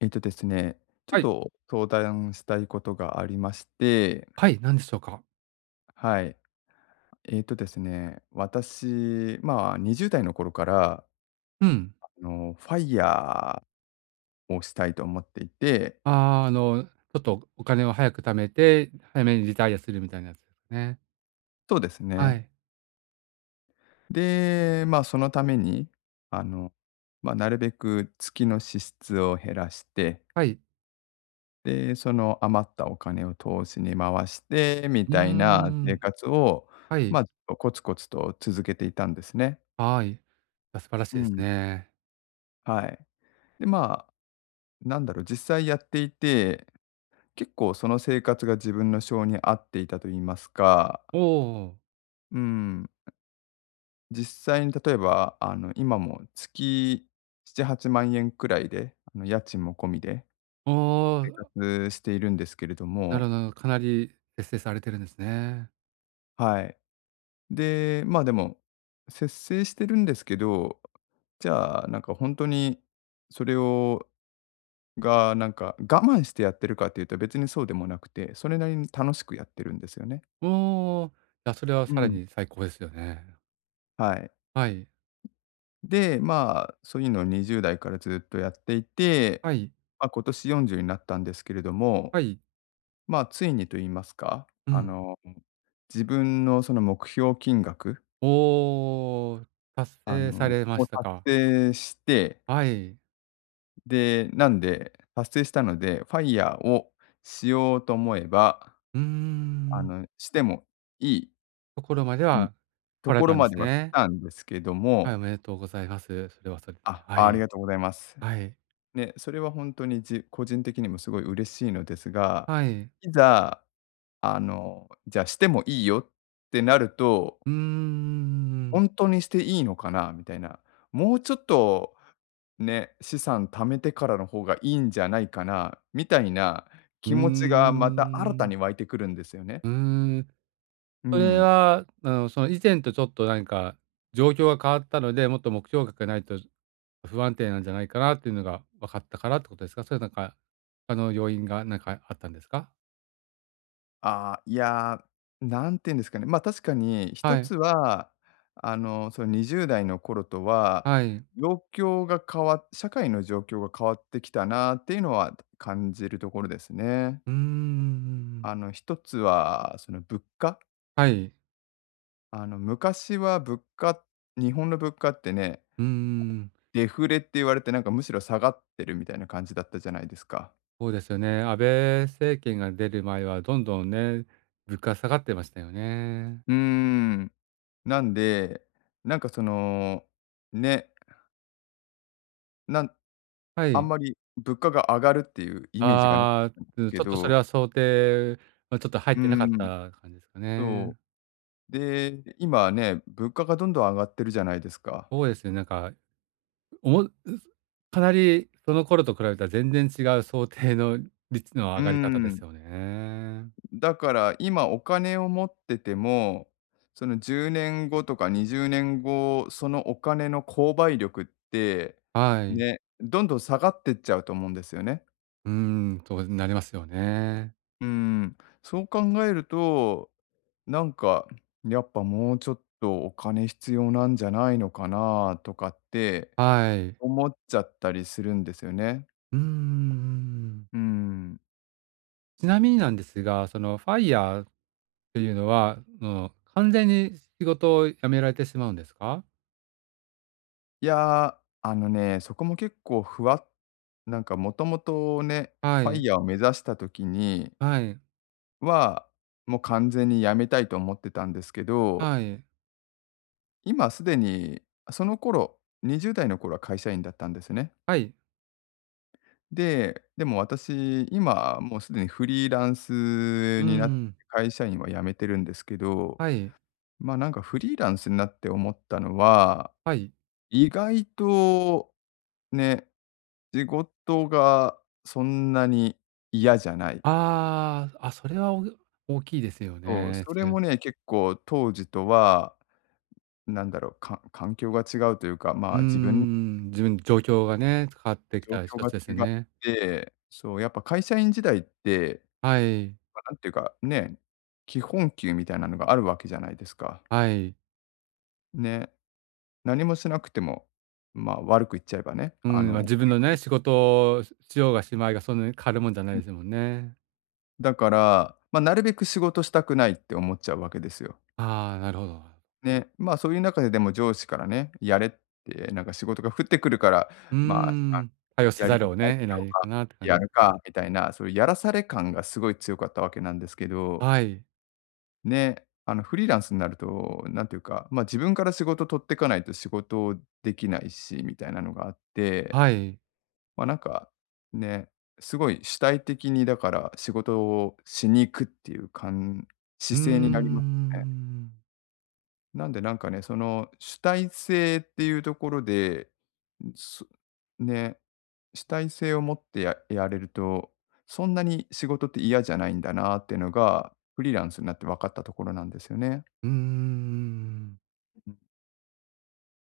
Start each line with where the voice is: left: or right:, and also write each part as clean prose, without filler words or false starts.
left: えっとですね、ちょっ
right: はい。
left: と相談したいことがありまして、
right: はい、何でしょうか？
left: はい。えっとですね、私、まあ、20代の頃から、
right: うん。
left: ファイヤーをしたいと思っていて、
right: あーちょっとお金を早く貯めて、早めにリタイアするみたいなやつですね。
left: そうです
right: は
left: ね。
right: い。
left: で、まあ、そのために、あの、なるべく月の支出を減らして、
right: はい。
left: で、その余ったお金を投資に回して、み
right: うー
left: たいな生
right: ん。
left: 活を、
right: は
left: ま
right: い。
left: あ、コツコツと続けていたんですね。
right: はい。あ、素晴らし
left: う
right: いです
left: ん。
right: ね。
left: はい。で、まあ、なんだろう、実際やっていて、結構その生活が自分の性に合っていたと言いますか、
right: おおおお。
left: うん、実際に例えば、今も月7、8万円くらいで、家賃も込みで生活しているんですけれど
right: なる
left: も、
right: ほどなるほど。かなり節制されてるんですね。
left: はい。で、まあでも、節制してるんですけど、じゃあ、なんか本当にそれを、なんか我慢してやってるかっていうと別にそうでもなくて、それなりに楽しくやってるんですよね。
right: おお。いや、それは
left: う
right: さら
left: ん。
right: に最高ですよね。
left: はい。
right: はい。
left: で、まあ、そういうのを20代からずっとやっていて、
right: はい。
left: まあ、今年40になったんですけれども、
right: はい。
left: まあ、ついにと言いますか、
right: うん。
left: 自分のその目標金額、
right: おお、達
left: あ
right: 成さ
left: の、
right: れま
left: を
right: した
left: 達
right: か。
left: 成して、
right: はい。
left: で、なんで、達成したので、ファイヤーをしようと思えば、
right: うーん。
left: してもいい、
right: ところまで
left: うん、
right: は来
left: と
right: られ
left: ころ
right: たんで
left: ま
right: す
left: では来
right: ね。
left: たんですけど
right: はい、お
left: も、
right: めでとうございます。それはそれで。
left: あ、
right: は
left: あり
right: い。
left: がとうございます。
right: はい。
left: ね、それは本当に個人的にもすごい嬉しいのですが、
right: はい。
left: いざ、じゃあしてもいいよってなると、
right: うーん。
left: 本当にしていいのかなみたいな、もうちょっと、ね、資産貯めてからの方がいいんじゃないかなみたいな
right: うー
left: 気持ちがまた新た
right: ん。
left: に湧いてくるんですよね。
right: うーん。
left: う
right: それ
left: ん。
right: は、その以前とちょっと何か状況が変わったので、もっと目標額がないと不安定なんじゃないかなっていうのが分かったからってことですか？それ他の要因がなんかあったんですか？
left: ああ、いや、なんて言うんですかね、ま、あ確かに一
right: はい。
left: つは、その20代の頃とは、
right: はい。
left: 状況が変わっ社会の状況が変わってきたなっていうのは感じるところですね。
right: うーん。
left: 一つはその物価、
right: はい。
left: あの、昔は日本の物価ってね、
right: うーん。
left: デフレって言われて、なんかむしろ下がってるみたいな感じだったじゃないですか。
right: そうですよね。安倍政権が出る前はどんどんね、物価下がってましたよね。
left: うーん。なんで、なんかその、ね、なん
right: は
left: あん
right: い。
left: まり物価が上がるっていうイメージがなかっ
right: ああ、
left: たんで
right: う
left: す
right: ん、
left: け
right: ちょっとそれ
left: ど、
right: は想定、まあちょっと入っ
left: う
right: てなか
left: ん、
right: った感じですか
left: そ
right: ね。
left: う。で、今ね、物価がどんどん上がってるじゃないですか。
right: そうですね、おもかなりその頃と比べたら全然違う想定の率の上
left: う
right: がり方です
left: ん。
right: よね。
left: だから今お金を持ってても、その10年後とか20年後、そのお金の購買力って、
right: はい。
left: ね、どんどん下がってっちゃうと思うんですよね。
right: うーん、そうなりますよね。
left: うん。そう考えると、なんか、やっぱもうちょっとお金必要なんじゃないのかなとかって
right: はい。
left: 思っちゃったりするんですよね。
right: うんん。
left: うん。
right: ちなみになんですが、そのファイヤーていうのは、その、完全に仕事を辞められてしまうんですか？
left: いや、あのね、そこも結構ふわっ、なんかもともとね、
right: は
left: ファイ
right: い、
left: ヤーを目指した時に
right: はい、
left: は、もう完全に辞めたいと思ってたんですけど、
right: はい、
left: 今すでに、その頃、20代の頃は会社員だったんですね。
right: はい。
left: で、でも私、今もうすでにフリーランス
right: うー
left: になってて、
right: ん、
left: 会社員は辞めてるんですけど、
right: はい、
left: まあ、なんかフリーランスになって思ったのは
right: はい。
left: 意外と、ね、仕事がそんなに嫌じゃない。
right: ああ、あ、それはお大きいですよ
left: そう、
right: ね。
left: それもね、結構当時とは、なんだろう、環境が違うというか、
right: う
left: ま
right: ー
left: あ、自分の
right: ん、自分状況がね、変わってき
left: 状
right: た
left: 況
right: 一
left: が
right: つ
left: 違
right: です
left: っ
right: ね。
left: て、そう、やっぱ会社員時代って、
right: はい、
left: ま、なんていうか、ね、基本給みたいなのがあるわけじゃないですか。
right: はい。
left: ね、何もしなくても、まあ、悪く言っちゃえばね、
right: うん、まあ、
left: お金
right: 自分のね、仕事をししようがしまいが、そんなに変わるもんじゃないですもんね。
left: だから、まあ、なるべく仕事したくないって思っちゃうわけですよ。
right: ああ、なるほど。
left: ね、まあ、そういう中ででも上司からね、やれって、なんか仕事が降ってくるから、
right: うー
left: まあ、あ、
right: ん、対応せ
left: やり
right: ざ
left: た
right: る
left: く
right: を
left: ない
right: ね、
left: け
right: 得な
left: ど、
right: い
left: ま
right: か
left: あ、
right: なって感じ
left: や
right: で
left: る
right: す。
left: かみたいな、そういうやらされ感がすごい強かったわけなんですけど、
right: はい、
left: ね、あのフリーランスになると、なんていうか、まあ、自分から仕事取っていかないと仕事をできないしみたいなのがあって、
right: はい。
left: まあ、なんかね、すごい主体的にだから仕事をしに行くっていう
right: うー
left: 姿勢になりますね。
right: ん。
left: なんでなんかね、その主体性っていうところで、んそね、主体性を持ってやれると、そんなに仕事って嫌じゃないんだなっていうのが、フリーランスになって分かったところなんですよね。
right: うーん。
left: うん。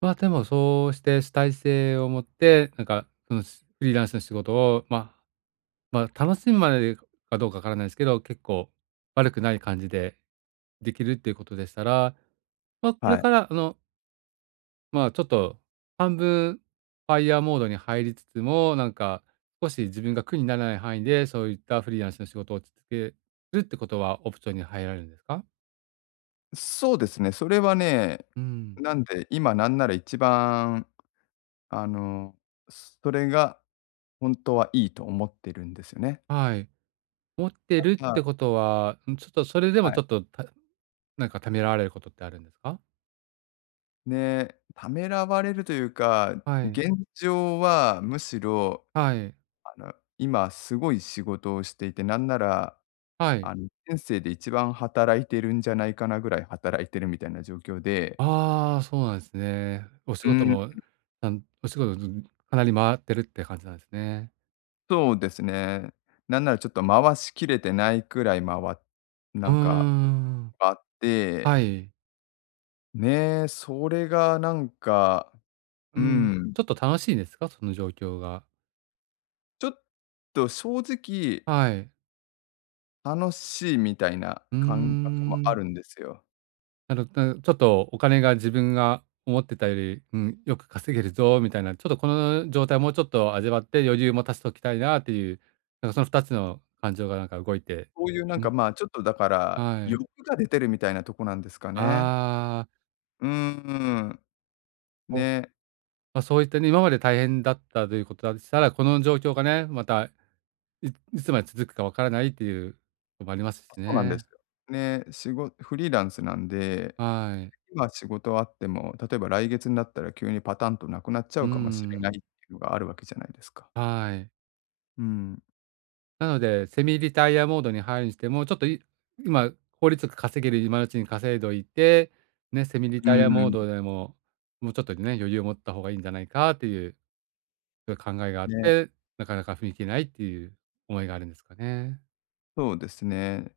right: まあ、でもそうして主体性を持って、その、しフリーランスの仕事を、まあ、楽しむまでかどうかわからないですけど、結構悪くない感じでできるっていうことでしたら、まあ、これ
left: はい。
right: から、まあ、ちょっと半分ファイヤーモードに入りつつも、少し自分が苦にならない範囲で、そういったフリーランスの仕事を続けるってことはオプションに入られるんですか？
left: そうですね、それはね、
right: うん。
left: なんで今なんなら一番、あの、それが本当はいいと思ってるんですよね。
right: はい。持ってるっ
left: は
right: てこ
left: い。
right: とは、ん、ちょっとそれでも
left: は
right: ち
left: い。
right: ょっと、た、なんかためらわれることってあるんですか？
left: ね、ためらわれるというか、
right: はい、
left: 現状はむしろ、
right: はい、
left: 今すごい仕事をしていて、なんなら、
right: はい。
left: 人生で一番働いてるんじゃないかなぐらい働いてるみたいな状況で、
right: ああ、そうなんですね。
left: うーん、
right: お仕事、ずかなり回ってるって感じなんですね。
left: そうですね。なんならちょっと回しきれてないくらい
right: う
left: な
right: ー
left: んか、
right: ん、
left: あって、
right: はい。
left: ね、それがなんか、
right: う
left: う
right: ん、
left: ん、
right: ちょっと楽しいですか？その状況が。
left: ちょっと正直
right: はい。
left: 楽しいみたいな
right: うー
left: 感覚もあ
right: ん。
left: るんですよ。
right: なるほど。ちょっとお金が自分が思ってたより、うん、よく稼げるぞみたいな、ちょっとこの状態をもうちょっと味わって余裕も足しておきたいなっていう、なんかその2つの感情がなんか動いて、
left: そういうなん
right: う
left: か、
right: ん、
left: まあ、ちょっとだから、
right: は
left: 欲
right: い。
left: が出てるみたいなとこなんですかね。
right: ああ、
left: うーん。
right: お、ま
left: ね、
right: あ、そういったね、今まで大変だったということだしたら、この状況がね、また、いいつまで続くかわからないっていうのもありますし
left: そうなんです
right: ね。
left: よ。ね、フリーランスなんで、
right: はい。
left: 今仕事あっても、例えば来月になったら急にパタンとなくなっちゃ
right: う
left: うかもしれないっ
right: ん。
left: ていうのがあるわけじゃないですか。
right: はい。
left: うん。
right: なので、セミリタイアモードに入るにしても、ちょっとい今、効率よく稼げる今のうちに稼いどいて、ね、セミリ
left: う
right: タイアモー
left: ん。
right: ドでも、もうちょっとね、余裕を持った方がいいんじゃないかっていう、そういう考えがあっ
left: ね、
right: て、なかなか踏み切れないっていう思いがあるんですかね。
left: そうですね。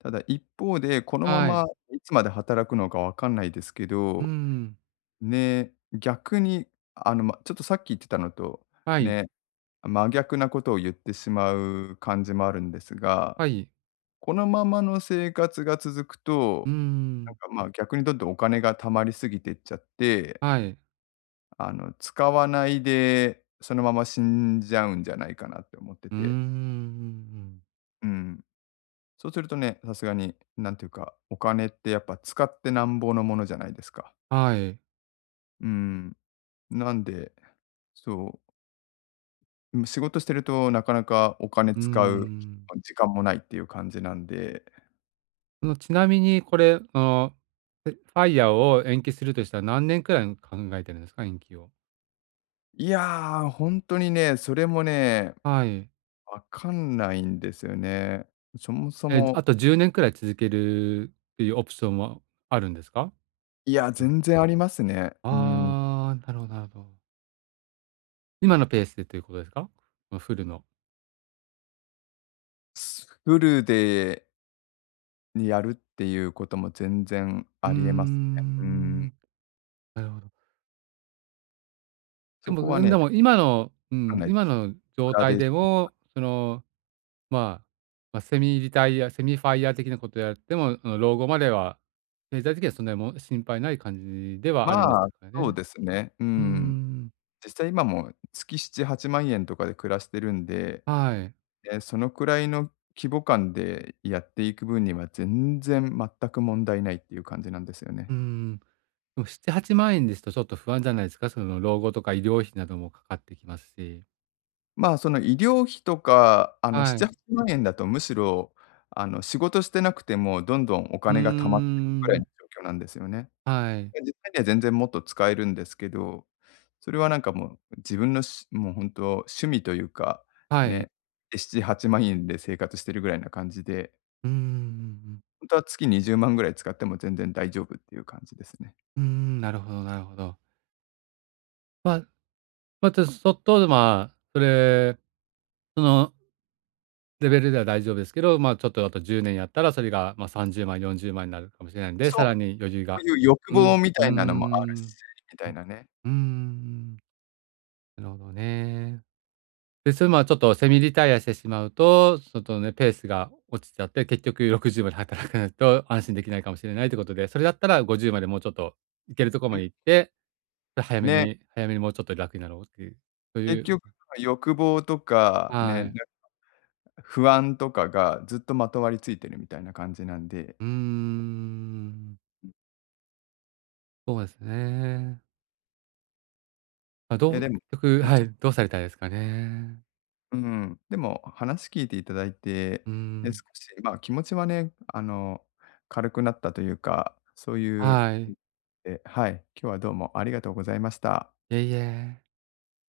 left: ただ一方で、このま
right: は
left: ま
right: い。
left: いつまで働くのかわかんないですけ
right: う
left: ど、
right: ん。
left: ね、逆に、ま、ちょっとさっき言ってたのと、
right: はい。
left: ね、真逆なことを言ってしまう感じもあるんですが、
right: はい。
left: このままの生活が続く
right: う
left: と、なん
right: ん。
left: か、ま、逆にどんどんお金が貯まりすぎてっちゃって、
right: はい。
left: 使わないで、そのまま死んじゃうんじゃないかなって思って
right: うー
left: て。
right: ん。
left: うん。そうするとね、さすがに、なんていうか、お金ってやっぱ使ってなんぼのものじゃないですか。
right: はい。
left: うん。なんで、そう。うん、仕事してるとなかなかお金
right: うー
left: 使う
right: ん。
left: 時間もないっていう感じなんで、
right: そのちなみにこれ、ファイヤーを延期するとしたら何年くらい考えてるんですか？延期を。
left: いや、ほんとにね、それもね、
right: はい。
left: わかんないんですよね。そもそ
right: え、あ
left: も、
right: と10年くらい続けるっていうオプションもあるんですか？
left: いや、
right: うん。
left: 全然ありますね。うん。
right: ああ、なるほどなるほど。今のペースでということですか？このフルの。
left: フルでやるっていうことも全然
right: うー
left: ありえますね。う
right: ん、
left: ん。
right: なるほど。で
left: そ
right: も、
left: こは
right: う
left: ね、
right: ん、
left: わ
right: でも今のう
left: かん
right: ん、
left: ないで
right: 今
left: す。
right: の状
left: グラデ
right: 態
left: ーシ
right: で
left: ョン。
right: も、まあ、セミリタイアセミファイヤー的なことやっても、あの、老後までは、経済的にはそんなにも心配ない感じではあるんです
left: まあ、
right: か
left: そう
right: ね。
left: ですね。う
right: うー
left: ん。
right: ん、
left: 実際今も月7、8万円とかで暮らしてるんで、
right: はい。
left: で、そのくらいの規模感でやっていく分には、全然全く問題ないっていう感じなんですよね。
right: うーん。でも7、8万円ですとちょっと不安じゃないですか？その老後とか医療費などもかかってきますし。
left: まあ、その医療費とか、7、
right: は
left: 8
right: い。
left: 万円だとむしろ、仕事してなくても、どんどんお
right: うー
left: 金が溜まっていくぐらいの
right: ん、
left: 状況なんですよね。
right: はい、
left: で、実際には全然もっと使えるんですけど、それはなんかもう、自分のしもう本当趣味というか、
right: はい。
left: ね、で、7、8万円で生活してるぐらいな感じで、
right: うんう
left: 本当は月20万ぐらい使っても全然大丈夫っていう感じですね。
right: ーん、なるほどなるほど。ま、ちょっと、まあ、それ、そのレベルでは大丈夫ですけど、ま、ちょっとあと10年やったらそれが、ま、30万、40万になるかもしれないんで、
left: そ
right: さら
left: う
right: に余裕
left: そ
right: が、
left: ういう欲
right: う
left: 望
right: ん、
left: み
right: う
left: た
right: ー
left: いなのもあるし、
right: ん。
left: みた
right: う
left: い
right: ん。
left: なね。
right: うーん。なるほどね。で、それ、まあ、ちょっとセミリタイアしてしまうと、ちょっとね、ペースが落ちちゃって、結局60まで働かないと安心できないかもしれないということで、それだったら50までもうちょっと行けるところま
left: うん、
right: で行って、で、早め
left: ね、
right: に早めにもうちょっと楽になろうっていう、そうい
left: 結
right: う、
left: 局その欲望とか、ね、
right: は
left: なん
right: い。
left: か不安とかがずっとまとわりついてるみたいな感じなんで、
right: うーん、そうですね。ま、ど
left: いや
right: う
left: で
right: 結
left: も、
right: 局
left: え、
right: は
left: ちょ
right: い、どうされたいですかね。
left: うん、でも話聞いていただいて、
right: うー
left: ね、
right: ん、
left: 少し、ま、気持ちはね、軽くなったというか、そういう、
right: はい。
left: え、はい、今日はどうもありがとうございました。
right: いえいえ。